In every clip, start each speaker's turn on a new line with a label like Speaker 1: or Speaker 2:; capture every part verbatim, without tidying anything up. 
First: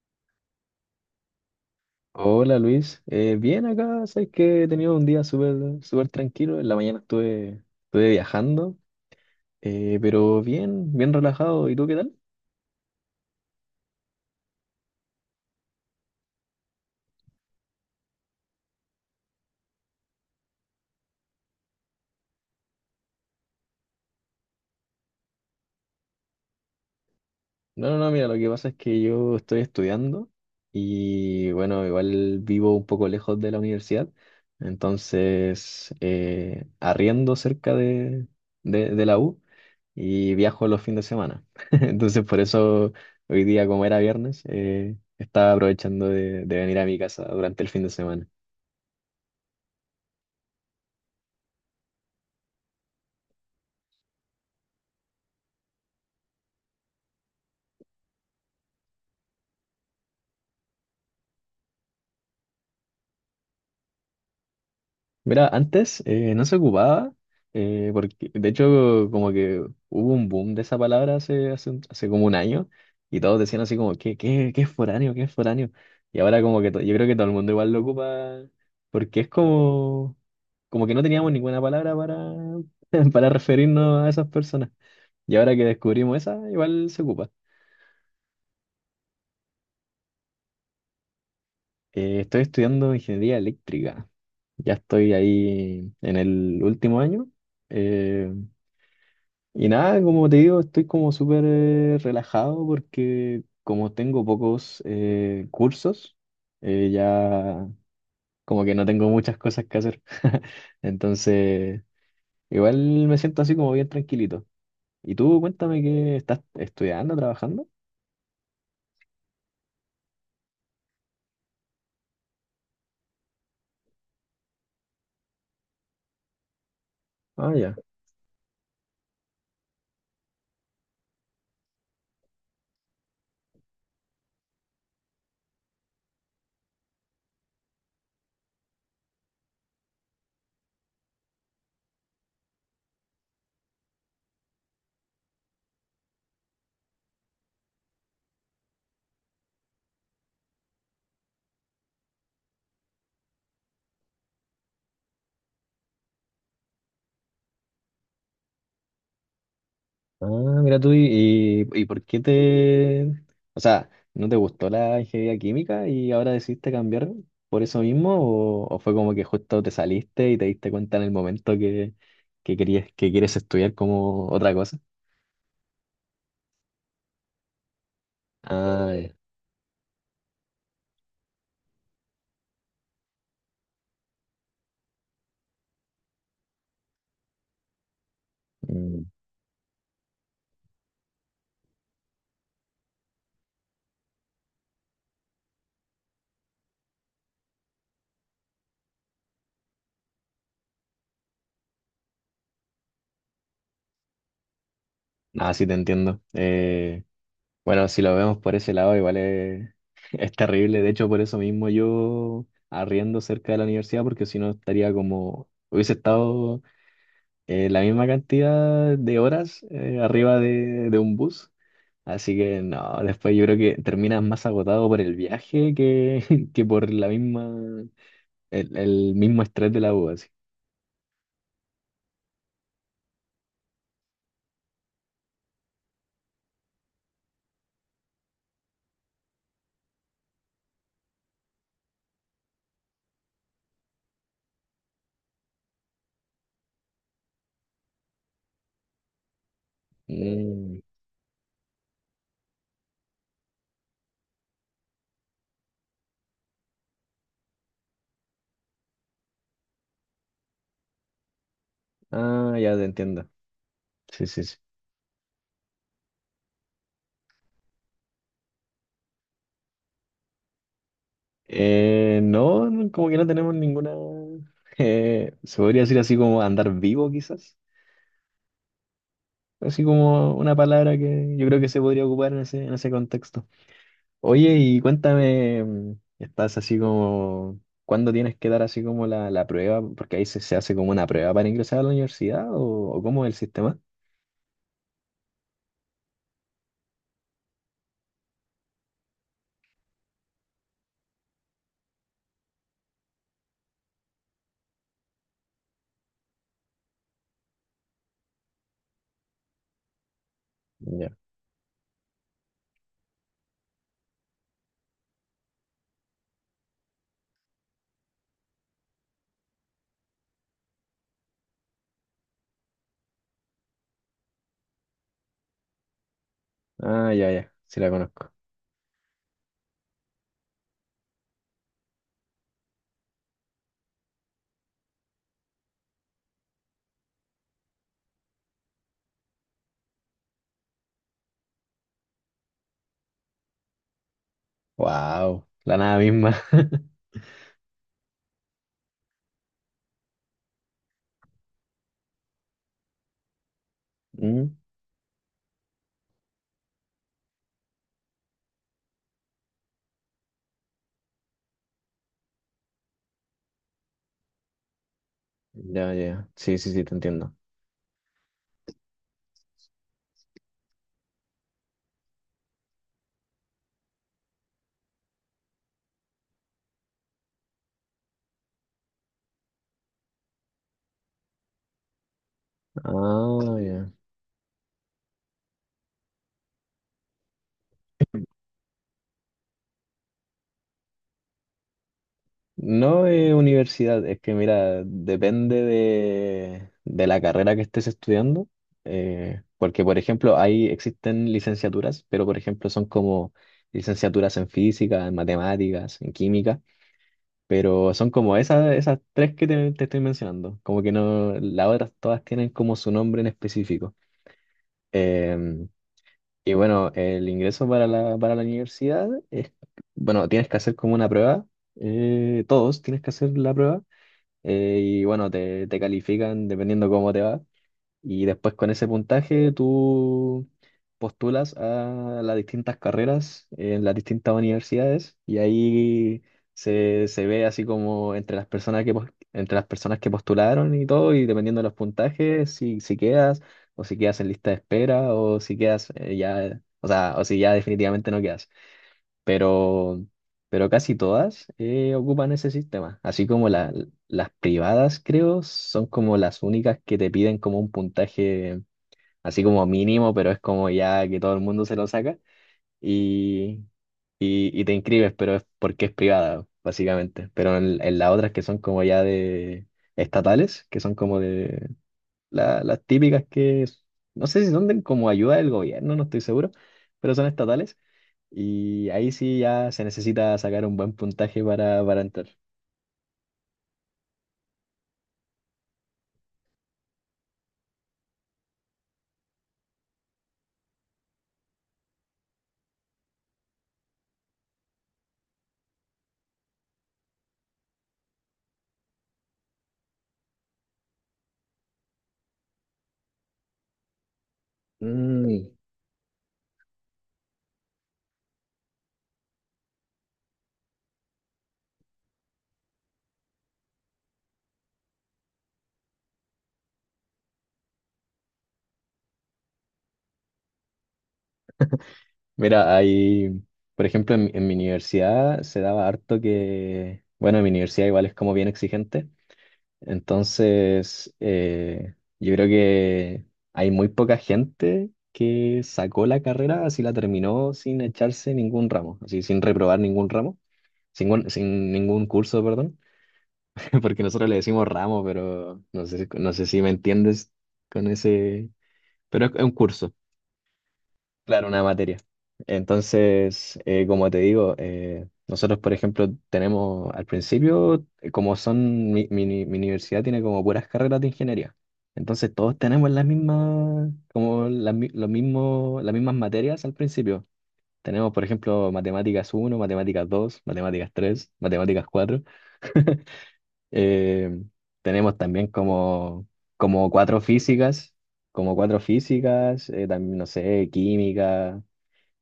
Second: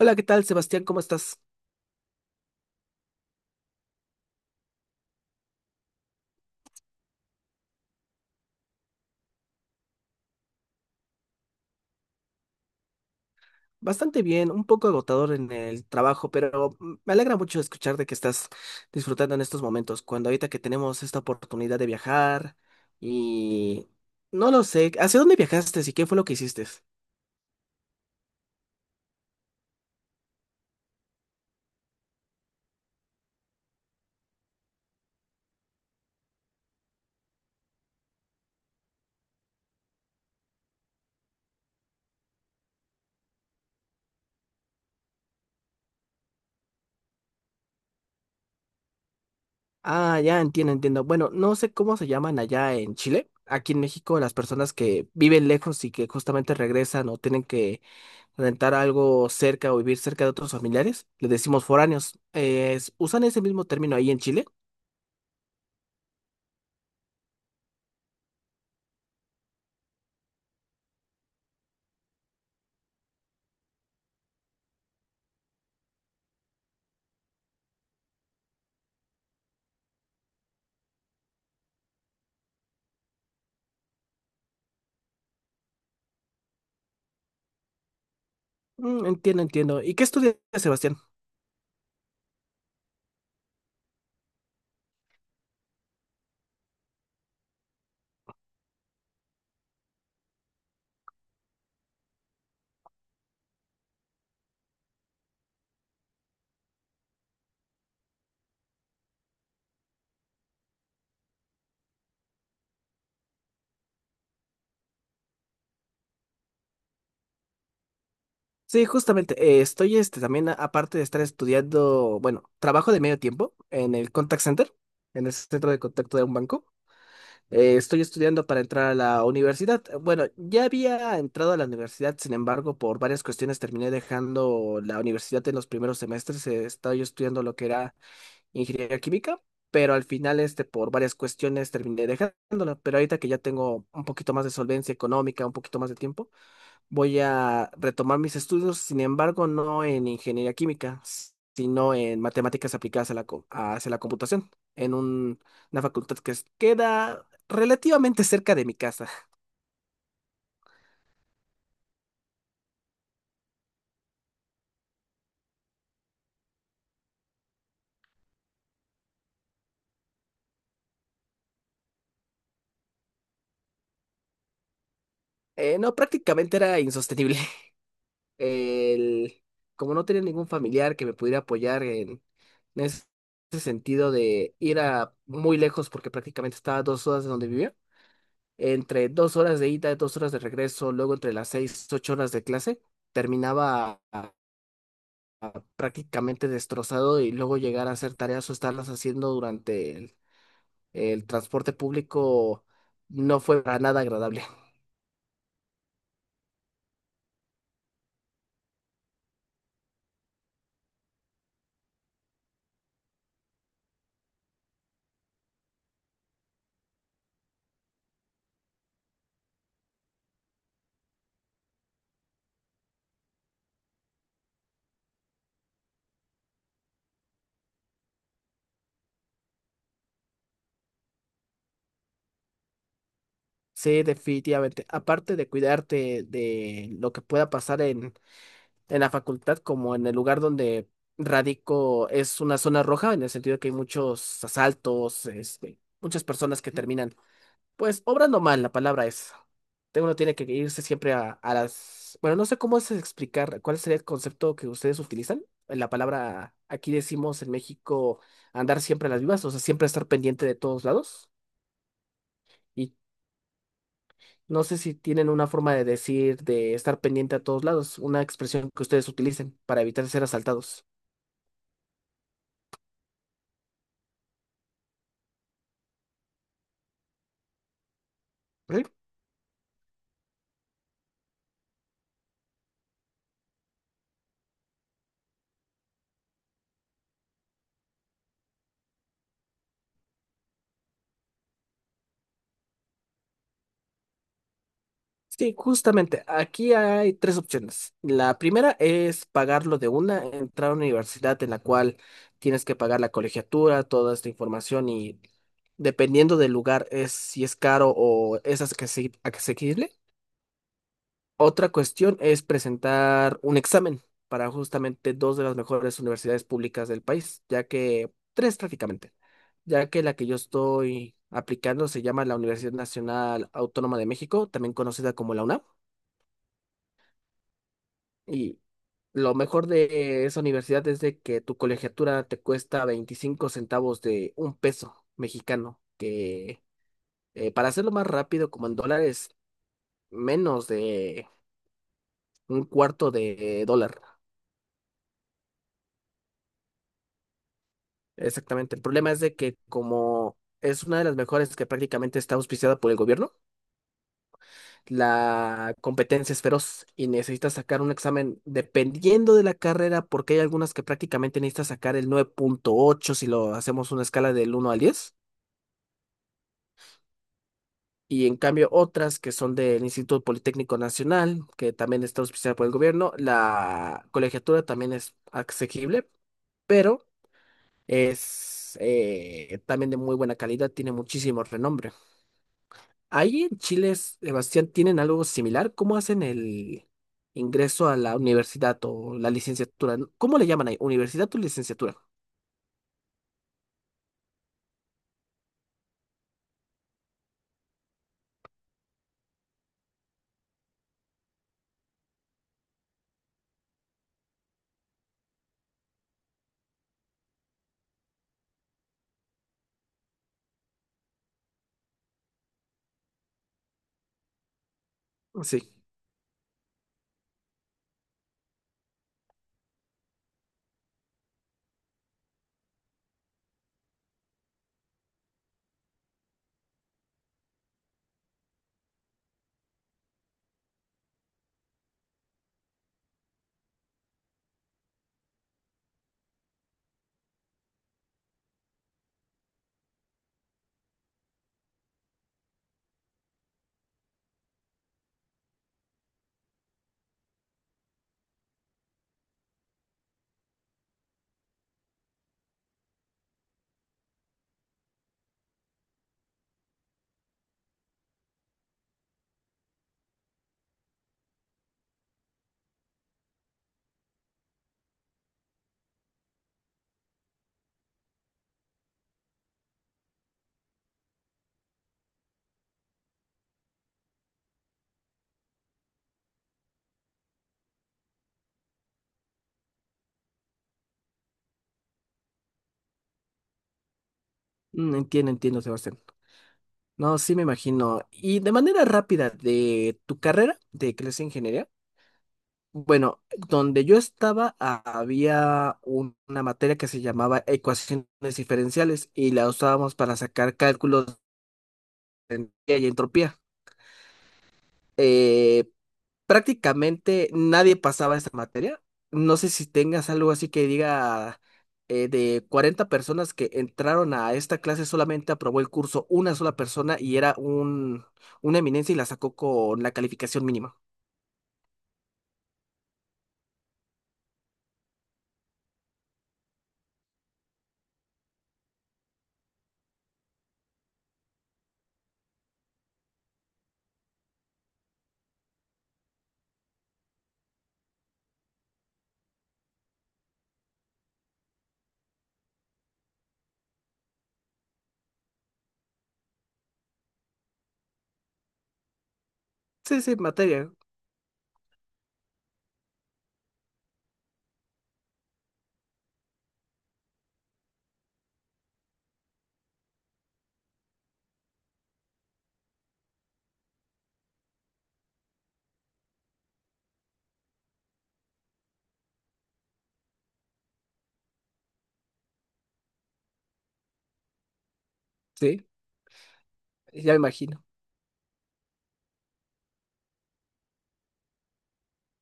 Speaker 1: Hola, ¿qué tal, Sebastián? ¿Cómo estás?
Speaker 2: Hola Luis, Eh, bien acá. Sabes que he tenido un día súper súper tranquilo. En la mañana estuve, estuve viajando, eh, pero bien, bien relajado. ¿Y tú qué tal?
Speaker 1: Bastante bien, un poco agotador en el trabajo, pero mm, me alegra mucho escuchar de que estás disfrutando en estos momentos, cuando ahorita que tenemos esta oportunidad de viajar y no lo sé, ¿hacia dónde viajaste y qué fue lo que hiciste?
Speaker 2: No, no, no, mira, lo que pasa es que yo estoy estudiando, y bueno, igual vivo un poco lejos de la universidad. Entonces eh, arriendo cerca de, de, de la U y viajo los fines de semana. Entonces por eso hoy día como era viernes, eh, estaba aprovechando de de venir a mi casa durante el fin de semana.
Speaker 1: Ah, ya entiendo, entiendo. Bueno, no sé cómo se llaman allá en Chile. Aquí en México, las personas que viven lejos y que justamente regresan o tienen que rentar algo cerca o vivir cerca de otros familiares, le decimos foráneos. Eh, ¿usan ese mismo término ahí en Chile?
Speaker 2: Mira, antes eh, no se ocupaba, eh, porque de hecho como que hubo un boom de esa palabra hace, hace, un- hace como un año, y todos decían así como, ¿qué, qué, qué es foráneo? ¿Qué es foráneo? Y ahora como que to- yo creo que todo el mundo igual lo ocupa, porque es como, como que no teníamos ninguna palabra para, para referirnos a esas personas. Y ahora que descubrimos esa, igual se ocupa.
Speaker 1: Mm, entiendo, entiendo. ¿Y qué estudias, Sebastián?
Speaker 2: Eh, estoy estudiando ingeniería eléctrica. Ya estoy ahí en el último año. eh, Y nada, como te digo, estoy como súper eh, relajado porque como tengo pocos eh, cursos, eh, ya como que no tengo muchas cosas que hacer. Entonces, igual me siento así como bien tranquilito. ¿Y tú cuéntame qué estás estudiando, trabajando?
Speaker 1: Sí, justamente, eh, estoy este, también, a- aparte de estar estudiando, bueno, trabajo de medio tiempo en el contact center, en el centro de contacto de un banco.
Speaker 2: Ah, ya.
Speaker 1: Eh, estoy estudiando para entrar a la universidad. Bueno, ya había entrado a la universidad, sin embargo, por varias cuestiones terminé dejando la universidad en los primeros semestres. Eh, estaba yo estudiando lo que era ingeniería química, pero al final, este, por varias cuestiones terminé dejándola. Pero ahorita que ya tengo un poquito más de solvencia económica, un poquito más de tiempo. Voy a retomar mis estudios, sin embargo, no en ingeniería química, s- sino en matemáticas aplicadas a la, co- hacia la computación, en un- una facultad que es- queda relativamente cerca de mi casa.
Speaker 2: Ah, mira tú, y, y, y por qué te... O sea, ¿no te gustó la ingeniería química y ahora decidiste cambiar por eso mismo? ¿O, o fue como que justo te saliste y te diste cuenta en el momento que, que querías, que quieres estudiar como otra cosa?
Speaker 1: Eh, no, prácticamente era insostenible.
Speaker 2: Ah, ya.
Speaker 1: El- Como no tenía ningún familiar que me pudiera apoyar en, en ese sentido de ir a muy lejos, porque prácticamente estaba a dos horas de donde vivía.
Speaker 2: Mm.
Speaker 1: Entre dos horas de ida, dos horas de regreso, luego entre las seis, ocho horas de clase, terminaba a- a- prácticamente destrozado y luego llegar a hacer tareas o estarlas haciendo durante el, el transporte público no fue para nada agradable.
Speaker 2: Ah, sí, te entiendo. Eh, bueno, si lo vemos por ese lado, igual es, es terrible. De hecho, por eso mismo yo arriendo cerca de la universidad, porque si no estaría como... Hubiese estado eh, la misma cantidad de horas eh, arriba de, de un bus. Así que no, después yo creo que terminas más agotado por el viaje que, que por la misma, el, el mismo estrés de la U, así.
Speaker 1: Sí, definitivamente. Aparte de cuidarte de lo que pueda pasar en, en la facultad, como en el lugar donde radico es una zona roja, en el sentido que hay muchos asaltos, este, muchas personas que terminan pues obrando mal, la palabra es. Te- Uno tiene que
Speaker 2: Mm.
Speaker 1: irse siempre a, a las... Bueno, no sé cómo es explicar cuál sería el concepto que ustedes utilizan. La palabra, aquí decimos en México, andar siempre a las vivas, o sea, siempre estar pendiente de todos lados.
Speaker 2: Ah, ya te
Speaker 1: Y
Speaker 2: entiendo. Sí, sí, sí.
Speaker 1: no sé si tienen una forma de decir de estar pendiente a todos lados, una expresión que ustedes utilicen para evitar ser asaltados.
Speaker 2: Eh, no, no, como que no tenemos ninguna, eh, se podría decir así como andar vivo quizás. Así como una palabra que yo creo que se podría ocupar en ese, en ese, contexto. Oye, y cuéntame, mm, estás así como, ¿cuándo tienes que dar así como la, la prueba? Porque ahí se, se hace como una prueba para ingresar a la universidad, o, o cómo es el sistema.
Speaker 1: Sí, justamente, aquí hay tres opciones. La primera es pagarlo de una, entrar a una universidad en la cual tienes que pagar la colegiatura, toda esta información y dependiendo del lugar es si es caro o es asequi- asequible.
Speaker 2: Ya.
Speaker 1: Otra cuestión es presentar un examen para justamente dos de las mejores universidades públicas del país, ya que tres prácticamente, ya que la que yo estoy aplicando se llama la Universidad Nacional Autónoma de México, también conocida como la UNAM.
Speaker 2: Ah, ya, ya, sí la conozco.
Speaker 1: Lo mejor de esa universidad es de que tu colegiatura te cuesta veinticinco centavos de un peso mexicano, que eh, para hacerlo más rápido, como en dólares, menos de un cuarto de dólar.
Speaker 2: Wow, la nada misma.
Speaker 1: Exactamente. El problema es de que como es una de las mejores que prácticamente está auspiciada por el gobierno,
Speaker 2: Mm.
Speaker 1: la competencia es feroz y necesitas sacar un examen dependiendo de la carrera, porque hay algunas que prácticamente necesitas sacar el nueve punto ocho si lo hacemos una escala del uno al diez.
Speaker 2: Ya, ya, sí, sí, sí, te entiendo.
Speaker 1: Y en cambio otras que son del Instituto Politécnico Nacional, que también está auspiciada por el gobierno, la colegiatura también es asequible, pero es eh, también de muy buena calidad, tiene muchísimo renombre. Ahí
Speaker 2: Ah,
Speaker 1: en
Speaker 2: ya.
Speaker 1: Chile, Sebastián, ¿tienen algo similar? ¿Cómo hacen el ingreso a la universidad o la licenciatura? ¿Cómo le llaman ahí? ¿Universidad o licenciatura?
Speaker 2: No es universidad, es que mira, depende de, de la carrera que estés estudiando, eh, porque por ejemplo ahí existen licenciaturas, pero por ejemplo son como licenciaturas en física, en matemáticas, en química, pero son como esas, esas tres que te, te estoy mencionando, como que no, las otras todas tienen como su nombre en específico.
Speaker 1: Sí.
Speaker 2: Em, y bueno, el ingreso para la, para la universidad es, bueno, tienes que hacer como una prueba, eh, todos tienes que hacer la prueba, eh, y bueno, te, te califican dependiendo cómo te va. Y después con ese puntaje tú postulas a las distintas carreras en las distintas universidades, y ahí se, se ve así como entre las personas que, pos- entre las personas que postularon y todo, y dependiendo de los puntajes, si, si quedas, o si quedas en lista de espera, o si quedas eh, ya, o sea, o si ya definitivamente no quedas, pero, pero, casi todas eh, ocupan ese sistema. Así como la- las privadas, creo, son como las únicas que te piden como un puntaje así como mínimo, pero es como ya que todo el mundo se lo saca, y, y, y te inscribes, pero es porque es privada, básicamente. Pero en, en las otras que son como ya de estatales, que son como de la- las típicas que, no sé si son de como ayuda del gobierno, no estoy seguro, pero son estatales, y ahí sí ya se necesita sacar un buen puntaje para, para entrar.
Speaker 1: Mm, Entiendo, entiendo, Sebastián. No, sí me imagino. Y de manera rápida, de tu carrera de clase de ingeniería, bueno, donde yo estaba ha- había un- una materia que se llamaba ecuaciones diferenciales y la usábamos para sacar cálculos de entropía y entropía.
Speaker 2: Mm.
Speaker 1: Eh, Prácticamente nadie pasaba esta materia. No sé si tengas algo así que diga eh, de cuarenta personas que entraron a esta clase solamente aprobó el curso una sola persona y era un, una eminencia y la sacó con la calificación mínima.
Speaker 2: Mira, hay, por ejemplo, en, en mi universidad se daba harto que, bueno, en mi universidad igual es como bien exigente, entonces eh, yo creo que hay muy poca gente que sacó la carrera, así la terminó sin echarse ningún ramo, así sin reprobar ningún ramo, sin, sin ningún curso, perdón. Porque nosotros le decimos ramo, pero no sé, si- no sé si me entiendes con ese, pero es es un curso,
Speaker 1: Sí, sí, materia.
Speaker 2: claro, una materia. Entonces, eh, como te digo, eh, nosotros, por ejemplo, tenemos al principio, eh, como son, mi, mi uni- mi universidad tiene como puras carreras de ingeniería. Entonces, todos tenemos las mismas, como las, mi- los mismos, las mismas materias al principio. Tenemos, por ejemplo, matemáticas uno, matemáticas dos, matemáticas tres, matemáticas cuatro. Eh, Tenemos también
Speaker 1: Sí,
Speaker 2: como, como
Speaker 1: ya me
Speaker 2: cuatro
Speaker 1: imagino.
Speaker 2: físicas, como cuatro físicas, eh, también, no sé, química.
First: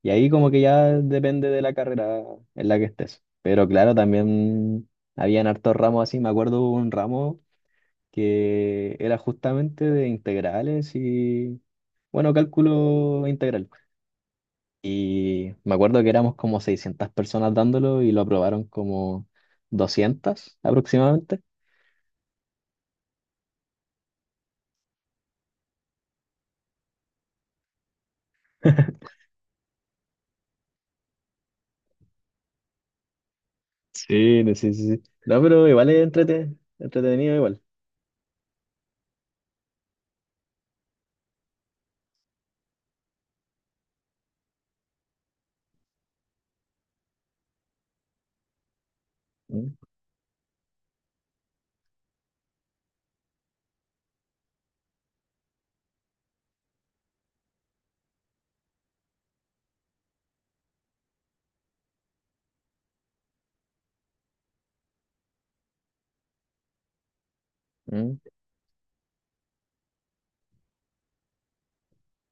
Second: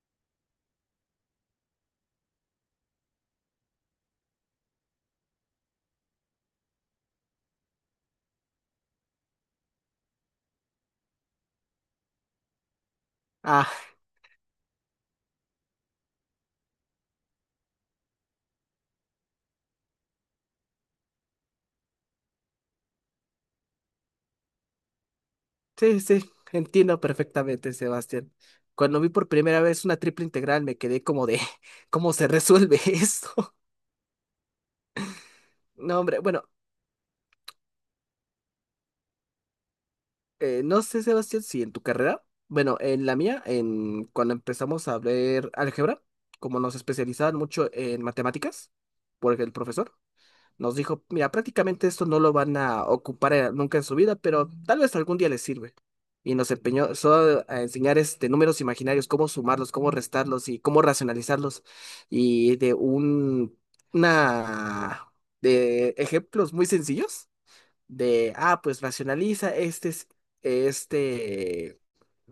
Speaker 2: Y ahí como que ya depende de la carrera en la que estés. Pero claro, también habían hartos ramos así, me acuerdo hubo un ramo que era justamente de integrales y, bueno, cálculo integral.
Speaker 1: Ah,
Speaker 2: Y me acuerdo que éramos como seiscientas personas dándolo y lo aprobaron como doscientas aproximadamente.
Speaker 1: sí, sí, entiendo perfectamente, Sebastián. Cuando vi por primera vez una triple integral me quedé como de, ¿cómo se resuelve esto?
Speaker 2: Sí, no, sí, sí, sí. No, pero igual
Speaker 1: No,
Speaker 2: es
Speaker 1: hombre, bueno,
Speaker 2: entrete- entretenido igual.
Speaker 1: eh, no sé, Sebastián, si en tu carrera, bueno, en la mía, en cuando empezamos a ver álgebra, como nos especializaban mucho en matemáticas, porque el
Speaker 2: Mm,
Speaker 1: profesor, nos dijo, mira, prácticamente esto no lo van a ocupar eh, nunca en su vida, pero tal vez algún día les sirve. Y nos empeñó solo a enseñar este, números imaginarios, cómo sumarlos, cómo restarlos y cómo racionalizarlos. Y de un, una, de ejemplos muy sencillos
Speaker 2: mm.
Speaker 1: de, ah, pues racionaliza este, es- este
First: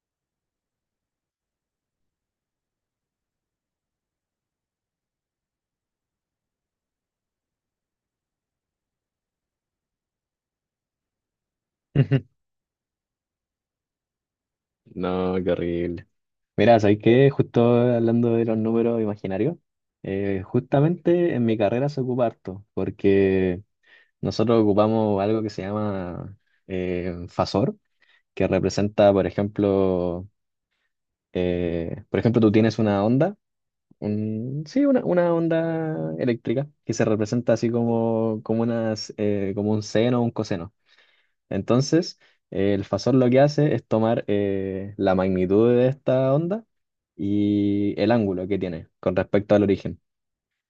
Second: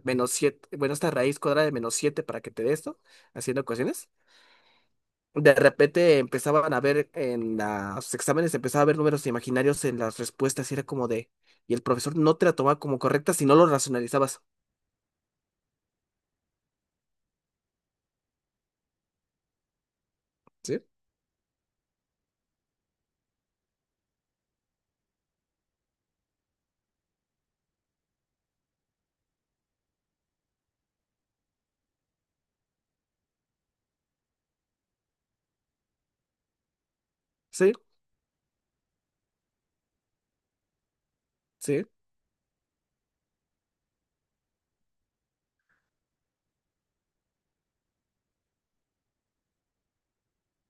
Speaker 1: menos siete, bueno, esta raíz cuadrada de menos siete para que te dé esto, haciendo ecuaciones. De repente empezaban a ver en los exámenes, empezaba a ver números imaginarios en las respuestas y era como de, y el profesor no te la tomaba como correcta si no lo racionalizabas.
Speaker 2: No, qué horrible. Mira, ¿sabes qué? Justo hablando de los números imaginarios, eh,
Speaker 1: Sí,
Speaker 2: justamente en mi carrera se ocupa harto, porque nosotros ocupamos algo que se llama eh, fasor, que representa, por ejemplo, eh, por ejemplo, tú tienes una onda, un- sí, una, una onda eléctrica, que se representa así
Speaker 1: sí,
Speaker 2: como, como, unas, eh, como un seno o un coseno.
Speaker 1: sí,
Speaker 2: Entonces, eh, el fasor lo que hace es tomar eh, la magnitud de esta onda y el ángulo que tiene con respecto al origen.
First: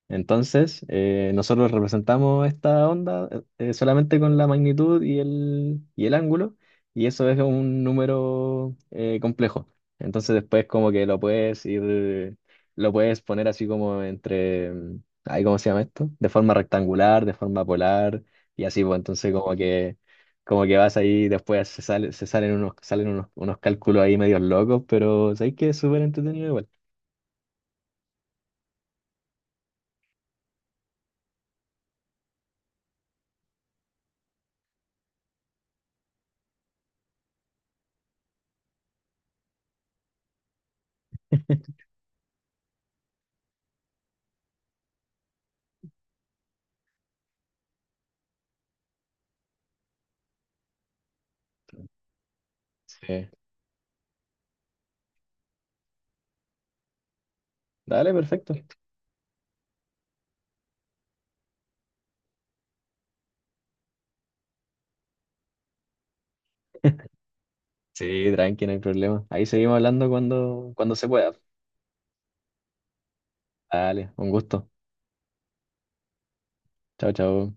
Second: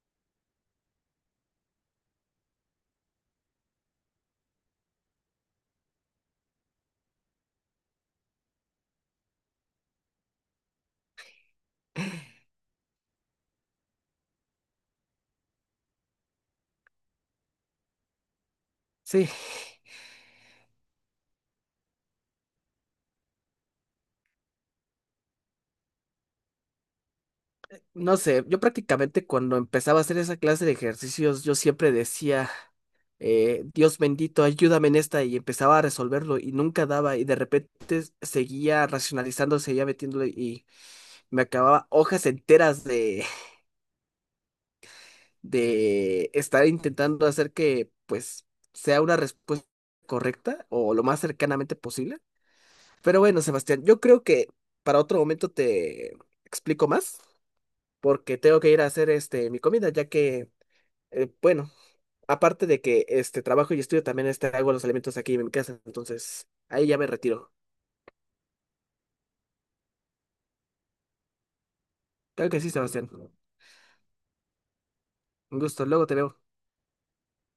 Speaker 2: Entonces, eh, nosotros representamos esta onda eh, eh, solamente con la magnitud y el, y el ángulo, y eso es un número eh, complejo. Entonces después como que lo puedes ir, lo puedes poner así como entre, mm, ay, ¿cómo se llama esto? De forma rectangular, de forma polar, y así, pues
Speaker 1: sí.
Speaker 2: entonces como que, como que vas ahí, después se sale, se salen unos, salen unos, unos cálculos ahí medios locos, pero sabéis que es súper entretenido igual.
Speaker 1: No sé, yo prácticamente cuando empezaba a hacer esa clase de ejercicios, yo siempre decía, eh, Dios bendito, ayúdame en esta y empezaba a resolverlo y nunca daba y de repente seguía racionalizando, seguía metiéndole y me acababa hojas enteras de estar intentando hacer que, pues, sea una respuesta correcta o lo más cercanamente posible. Pero
Speaker 2: Sí.
Speaker 1: bueno, Sebastián, yo creo que para otro momento te explico más,
Speaker 2: Dale,
Speaker 1: porque
Speaker 2: perfecto.
Speaker 1: tengo que ir a hacer este mi comida, ya que, eh, bueno, aparte de que este trabajo y estudio, también este, hago los alimentos aquí en mi casa, entonces ahí ya me retiro.
Speaker 2: Sí, tranqui, no hay problema. Ahí seguimos hablando cuando, cuando se pueda.
Speaker 1: Claro que sí, Sebastián.
Speaker 2: Dale, un gusto.
Speaker 1: Un gusto, luego te veo.
Speaker 2: Chao, chao.